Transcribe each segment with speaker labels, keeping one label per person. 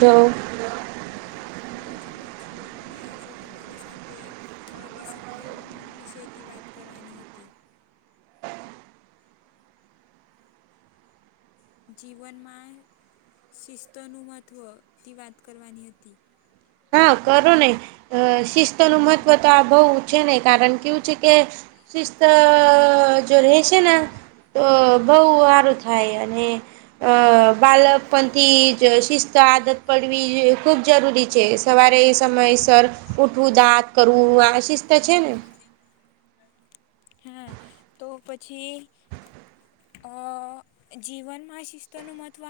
Speaker 1: તો
Speaker 2: હા હું મજામાં છું મને આજે તમારી સાથે અ ડિસિપ્લિન વિષેથી વાત કરવાની હતી જીવનમાં શિસ્તનું મહત્ત્વ વાત કરવાની હતી.
Speaker 1: હા કરો ને શિસ્તો નું મહત્વ
Speaker 2: હમ,
Speaker 1: તો આ બહું છે નહી કારણ કેવું છે કે શિસ્ત છે ને તો બહુ સારું થાય અને અ બાલકપંથી શિસ્ત આદત પાડવી ખૂબ જરૂરી છે. સવારે એ સમયસર ઉઠવું દાંત કરવું આ શિસ્ત છે ને
Speaker 2: હા તો પછી અ અ જીવનમાં શિસ્તોનું મહત્ત્વ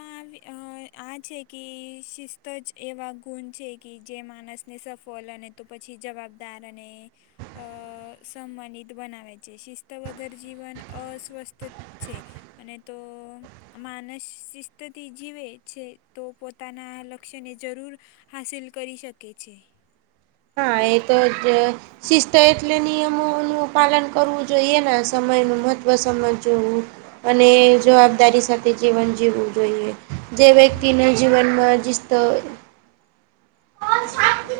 Speaker 2: આ છે કે શિસ્ત ત જ એવા ગુણ છે કે જે માણસને સફળ અને તો પછી જવાબદાર અને અ સંમાનિત બનાવા છે શિસ્ત વગર જીવન અસ્વસ્થ છે અને તો માનસિસ્થતિ જીવે છે તો પોતાના લક્ષ્યને જરૂર હાસિલ કરી શકે છે.
Speaker 1: હા એ તો જ શિસ્ત એટલે નિયમ અ પાલન કરવું જોઈએ સમયનું મહત્ત્વ સમજવુ જોએ. અને જવાબદારી સાથે જીવન જીવવું જોઈએ. જે
Speaker 2: હા
Speaker 1: વ્યક્તિને જીવનમાં જસ્તો
Speaker 2: હા તો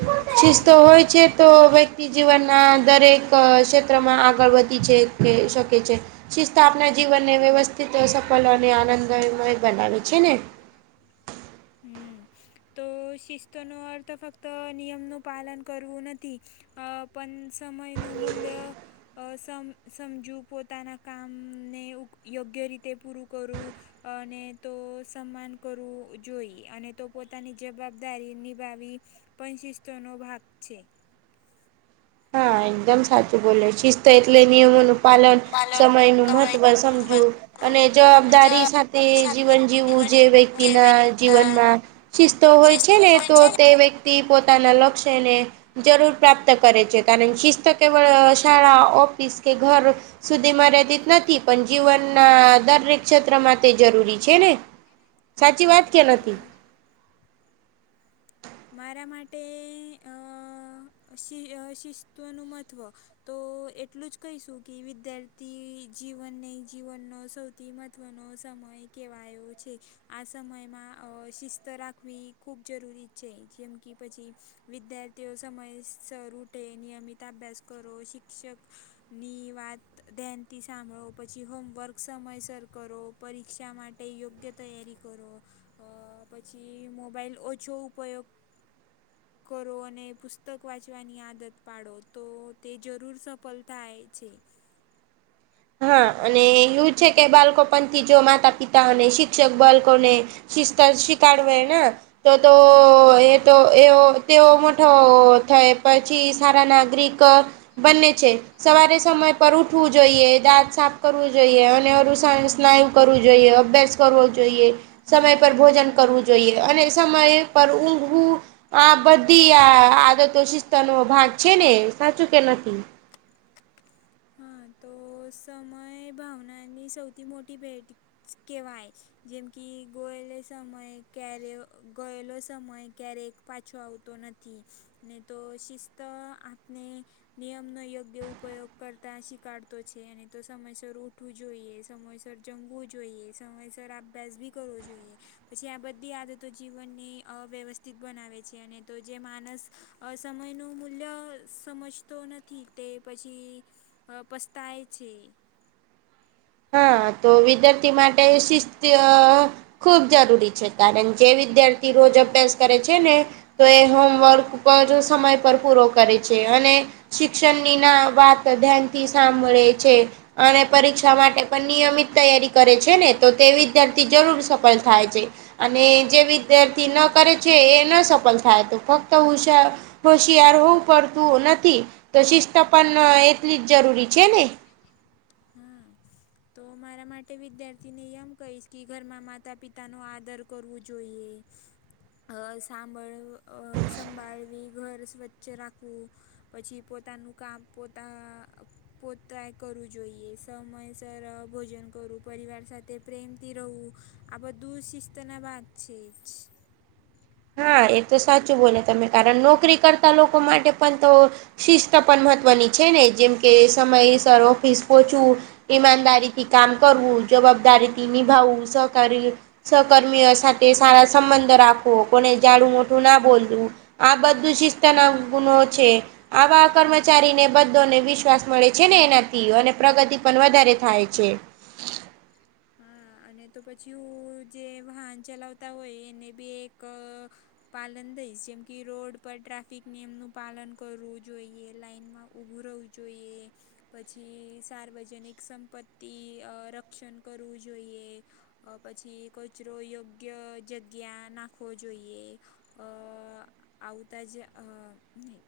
Speaker 1: શિસ્ત
Speaker 2: પછી
Speaker 1: હોય છે તો વ્યક્તિ જીવનના દરેક ક્ષેત્રમાં આગળ વધી છે કે શકે છે. શિસ્તા આપણા જીવનને વ્યવસ્થિત સફળ અને આનંદમય બનાવે છે ને.
Speaker 2: હમ્મ તો શિસ્તો નો અર્થ ફક્ત નિયમ નું પાલન કરવું નથી. અ પણ સમયનું મૂલ્ય સમ સમજું પોતાના કામને યોગ્ય રીતે પૂરું કરવું. અને તો સમાન કરું જોઈએ અને તો પોતાની જવાબદારી નિભાવી પણ શિસ્તોનો ભાગ છે.
Speaker 1: હા એકદમ સાચું બોલે શિસ્ત એટલે નિયમોનું પાલન સમય ન મહત્વ તો ભ સમજું. અને જવાબદારી સાથે જીવન જીવવું જે વ્યક્તિના જીવનમાં શિસ્તો હોય
Speaker 2: શિસ્ત
Speaker 1: છે ને
Speaker 2: હોય
Speaker 1: તો
Speaker 2: છે
Speaker 1: તે વ્યક્તિ પોતાના લક્ષ્યને જરૂર પ્રાપ્ત કરે છે. કારણે કે શિસ્ત કેવળ શાળા ઓફિસ કે ઘર સુધીમાં ર નથી પણ જીવનના દરેક ક્ષેત્રમાં તે જરૂરી છે ને. સાચી
Speaker 2: હા
Speaker 1: વાત કેલા હતી.
Speaker 2: મારા માટે અ શિસ્તવનું મહત્ત્વ તો એટલું જ કહીશું કે વિદ્યાર્થી જીવન ન જીવનનો સૌથી તત્વનો સમય કહેવાયો છે. આ સમયમાં અ શિસ્ત રાખવી ખૂબ જરૂરી છે જેમ કે પછી વિદ્યાર્થીઓ સમયસર ઉઠે નિયમિત અભ્યાસ કરો શિક્ષક ની વાત ધ્યાન થી સાંભળો પછી હોમવર્ક સમયસર કરો. પરીક્ષા માટે યોગ્ય તૈયારી કરો પછી મોબાઈલ ઓછો ઉપયોગ કરો અને પુસ્તક વાંચવાની આદત પાડો તો તે જરૂર સફળ થાય છે
Speaker 1: હા અને એવું છે કે બાળકો પણથી જો માતા પિતા અને શિક્ષક બાળકોને શિસ્ત શી કાઢવાયના. [unintelligible] તો તો એ તો એવ તેવ મોટો થાય પછી સારા નાગરિક તો બને છે સવારે સમય પર ઉઠવું જોઈએ. દાંત સાફ કરવું જોઈએ અને અર સ્નાયુ કરવું જોઈએ, અભ્યાસ કરવો જોઈએ. સમય પર ભોજન કરવું જોઈએ અને સમય પર ઊઘવું આ બધી આ આદતો શિસ્ત નો ભાગ છે ને સાચું કે નથી
Speaker 2: હા તો સમય ભાવનાની સૌથી મોટી ભેટ કહેવાય જેમ કે ગોયેલો સમય ક્યારે ગયેલો સમય ક્યારેક પાછો આવતો નથી ને તો શિસ્ત આપને નિયમનોો યોગ્ય ઉપયોગ કરતાં શીકારડતો છે અને તો સમયસર ઉઠવું જોઈએ સમયસર જમવું જોઈએ સમયસર આપ પ્રેસ ભી કરવો જોઈએ પછી આ બધી આદતો જીવનને અવ્યવસ્થિત બનાવે છે અને તો જે માણસ અ સમય નું મૂલ્ય સમજતો નથી તે પછી હ પસ્તાય છે
Speaker 1: હા તો વિદ્યાર્થી માટે શિસ્ત ખૂબ જરૂરી છે કારણ જે વિદ્યાર્થી રોજ અભ્યાસ કરે છે ને તો એ હોમવર્ક પર જો સમય પર પૂરો કરે છે અને શિક્ષણની ના વાત ધ્યાનથી સાંભળે છે અને પરીક્ષા શ્ા માટે પણ નિયમિત તૈયારી કરે છે ને તો તે વિદ્યાર્થી જરૂર સફળ થાય છે અને જે વિદ્યાર્થી ન કરે છે એ ન સફળ થાય તો ફક્ત ઉષા હોશિયાર હોવું પડતું નથી તો શિસ્ત પણ એટલી જ જરૂરી છે ને
Speaker 2: હા તો મારા માટે વિદ્યાર્થી ને એમ કહીશ કે ઘરમાં માતા પિતા નો આદર કરવું જોઈએ અ સાંભળ સંભાળવી ઘર સ્વચ્છ રાખવું પછી પોતાનું કામ પોતા પોતા એ કરું જોઈએ સમયસર ભોજન કરું પરિવાર સાથે પ્રેમથી રહવું આ દૂધ શીષ તોને વા છે જ
Speaker 1: હા એ તો સાચું બોલે તમે કારણ નોકરી કરતા લોકો માટે પણ તો શિસ્ત પણ મહત્વની છે ને જેમકે સમયસર ઓફિસ પહચવું ઈમાનદારીથી કામ કરવું જવાબદારીથી નિભાવું સહકારી સહકર્મીઓ સાથે સારા સંબંધો રાખવું કોને જાઝાડું મોઠું ના બોલવું આ બધું શિસ્તના ગુણ છે આવા કર્મચારીને બધોને વિશ્વાસ મળે છે ને એનાથી અને પ્રગતિ પણ વધારે થાય છે
Speaker 2: હા અને તો પછી જે વાહન ચલાવતા હોય એને બી એક પાલન દઈશ જેમ કે રોડ પર ટ્રાફિક નિયમનું પાલન કરવું જોઈએ લાઈનમાં ઉઊભું રહવું જો જોઈએ પછી સાર્વજનિક સંપત્તિ રક્ષણ કરવું જોઈએ પછી કચરો યોગ્ય જગ્યા નાખવો જોઈએ અ આવતા જે નહીં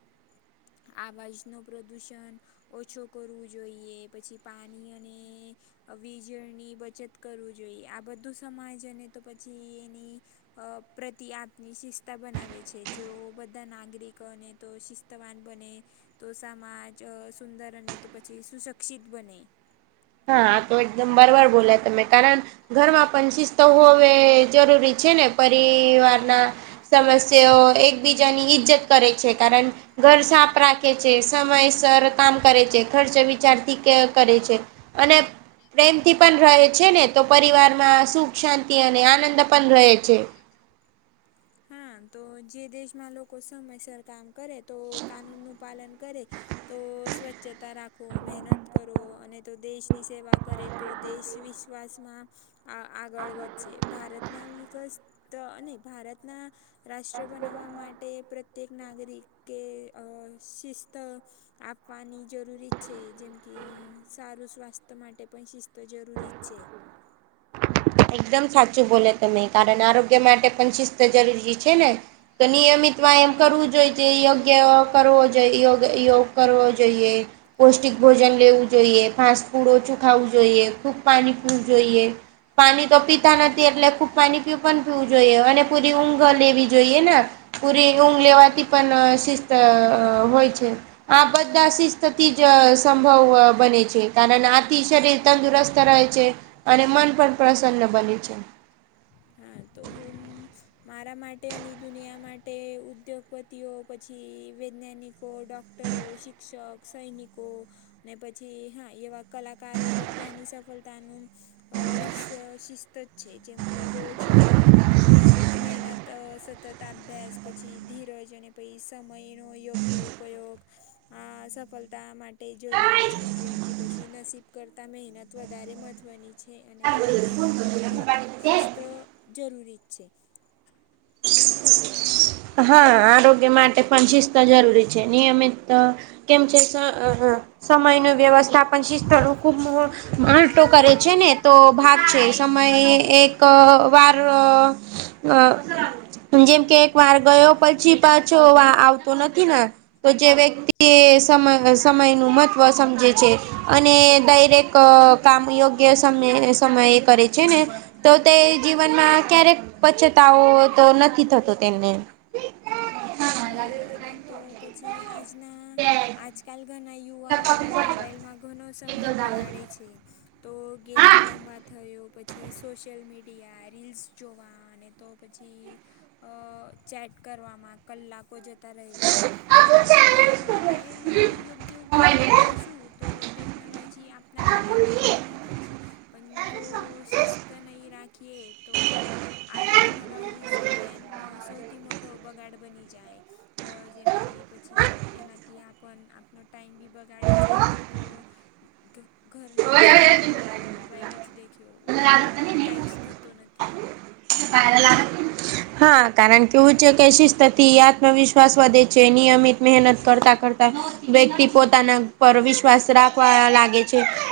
Speaker 2: આવાજનું પ્રદૂષણ ઓછો કરવું જોઈએ પછી પાણી અને વીજળની બચત કરવું જોઈએ આ બધું સમાજ અને તો પછી એની અ પ્રતિ આપની શિસ્તા બનાવે છે જે બધા નાગરિકોને તો વાન બને તો સમાજ સુંદર અને તો પછી સુશક્ષિત બને
Speaker 1: હા તો એકદમ બરવાર બોલ્યા તમે કારણ ઘરમાં પણ શિસ્ત હોવે જરૂરી છે ને પરિવારના સમસ્યાઓ એકબીજાની ઇજ્જત કરે છે કારણ ઘર સાફ રાખે છે સમય સર કામ કરે છે ખર્ચ વિચારથી કરે છે. અને પ્રેમથી પણ રહે છે ને તો પરિવારમાં સુખ શાંતિ અને આનંદ પણ રહે છે
Speaker 2: હા તો જે દેશમાં લોકો સમયસર કામ કરે તો કાનૂનનું પાલન કરે તો સ્વચ્છતા રાખો મહેનત કરો અને તો દેશની સેવા કરે તો દેશ વિશ્વાસમાં આ આગળ વધે ભારતના વિકસ્ અને ભારત ના રાષ્ટ્ર બનાવવા માટે પ્રત્યેક નાગરિક કે અ શિસ્ત આપવાની જરૂરી જ છે જેમ કે સારું સ્વાસ્થ્ય માટે પણ શિસ્ત જરૂરી જ છે.
Speaker 1: એકદમ સાચું બોલે તમે કારણ આરોગ્ય માટે પણ શિસ્ત જરૂરી છે ને. તો નિયમિત વા એમ કરવું જોઈએ યોગ્ય કરવો જોઈ યોગ યોગ કરવો જોઈએ. પૌષ્ટિક ભોજન લેવું જોઈએ ફાસ્ટ ફૂડ ઓછું ખાવુ જોઈએ ખુબ પાણી પીવું જોઈએ. પાણી તો પીતા નથી એટલે ખુબ પાણી પીું પણ પીવું જોઈએ અને પૂરી ઊંઘ લેવી જોઈએ ને પૂરી ઊંઘ લેવાથી પણ શિસ્ત હોય છે. આ બધા શિસ્તથી જ સંભવ બને છે કારણ આથી શરીર તંદુરસ્ત રહે છે અને મન પણ પ્રસન્ન બને છે.
Speaker 2: હા તો હું મારા માટે અને દુનિયા માટે ઉદ્યોગપતિઓ પછી વૈજ્ઞાનિક કો ડૉક્ટરો શિક્ષક સૈનિકો ને પછી હા એવા કલાકારો બધાની સફળતાનું અ રસ્ય શિસ્ત જ છે જેમ કે રોજ નિયમિત મહેનત સતત અભ્યાસ પછી ધીરજ અને પછી સમય નો યોગ્ય ઉપયોગ આ સફળતા માટે જરૂરી છે જેમ કે પછી નસીબ કરતા મહેનત વધારે મહત્વની છે અને તો મહેનત માટે શિસ્ત જરૂરી જ છે. [inaudible]
Speaker 1: હા આરોગ્ય માટે પણ શિસ્ત જરૂરી છે નિયમિત [unintelligible] સમય ન વ્યવસ્થાપન શિસ્ત ખુબ આલટો કરે છે ને તો ભાગ છે. સમયે એક વાર જેમ કે એક વાર ગયો પછી પાછો આવતો નથી ને તો જે વ્યક્તિ એ સમ સમય નું મહત્વ સમજે છે. અને દાયરેક કામ યોગ્ય સમયે કરે છે ને તો તે જીવનમાં ક્યારેક પછતાવો તો નથી થતો. તેને
Speaker 2: અને તો પછી આજના આજકાલ ઘણા યુવાઓને મોબાાઈલમાં ઘણો સમય બગાડે છે તો ગેમ રમવા થયો પછી સોશિયલ મીડિયા રીલ્સ જોવા અને તો પછી અ ચેટ કરવામાં કલાકો જતા છે જો આપણે મોબાઈલનો યોગ્ય ઉપયોગ કરીશું તો ટે ટેકનોલોજી આપણા માટે ઉપયોગી પણ છે પણ જો શિસ્ત નહીં રાખે કીએ તો આ ટેકનોલોજી સમયનો સૌથી મોટો બગાડ બની જાય. જેમ કે પછી એનાથી આપણ આપનો ટાઈમ બી બગાડે છે અને તો ઘરના બીય ઈમ કે કી મોબાઈલ જ દેખ્યો ઉપયોગ કંઈ જ થતો નથી એનો.
Speaker 1: હા કારણ કેવું છે કે શિસ્તથી આત્મવિશ્વાસ વધે છે નિયમિત મહેનત કરતા કરતા વ્યક્તિ પોતાના પર વિશ્વાસ રાખવા લાગે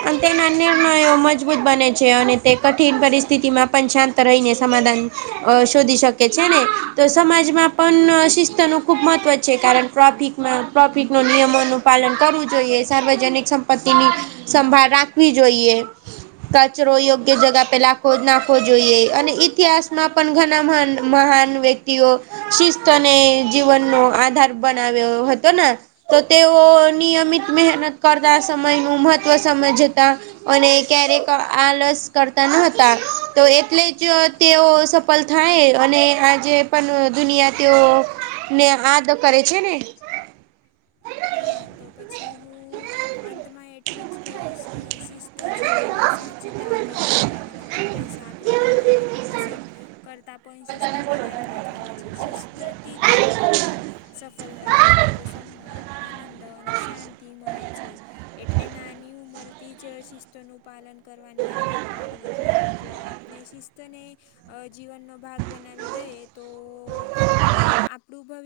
Speaker 1: અને તેના નિર્ણયો મજબૂત બને છે અને તે કઠિન પરિસ્થિતિમાં પણ શાંત રહીને સમાધાન શધ વધી શકે છે ને તો સમાજમાં પણ શિસ્ત નું ખુબ મહત્વ છે કારણ ટ્રાફિક ટ્રોફિકનું નિયમોનું પાલન કરવું જોઈએ સાર્વજનિક સંપત્તિની સંભાળ રાખવી જોઈએ. કચરો યોગ્ય જગા પેલા ખો નાખવો જોઈએ અને ઇતિહાસમાં પણ ઘણા મહાન મહાન વ્યક્તિઓ શિસ્તને જીવનનો આધાર બનાવ્યો હતો ને તો તેઓ નિયમિત મહેનત કરતા સમયનું મહત્વ સમયજતા. અને ક્યારેક આલસ કરતા ન હતા તો એટલે જ તેઓ સફળ થાય અને આજે પણ દુનિયા તેઓ ને આ તો કરે છે ને.
Speaker 2: હા તો પછી હું અંતમાં એટલું જ કહીશ કે શિસ્ત જીવનની સાચી તાકાત છે અને તો પૈસા પ્રતિભા અને તો નસીબ કરતા પણ શિસ્ત વધારે મહત્વની છે શિસ્તથી જ
Speaker 1: અને
Speaker 2: જીવનમાં સફળતા અને તો સન્માન, આનંદ અને શાંતિ મળે છે એટલે નાની ઉંમરથી જ શિસ્તોનું પાલન કરવાની આદત પાડવી જોઈએ જો આપને શિસ્તને જીવનનો ભાગ બનાવી દઈ તો આપણું ભવિ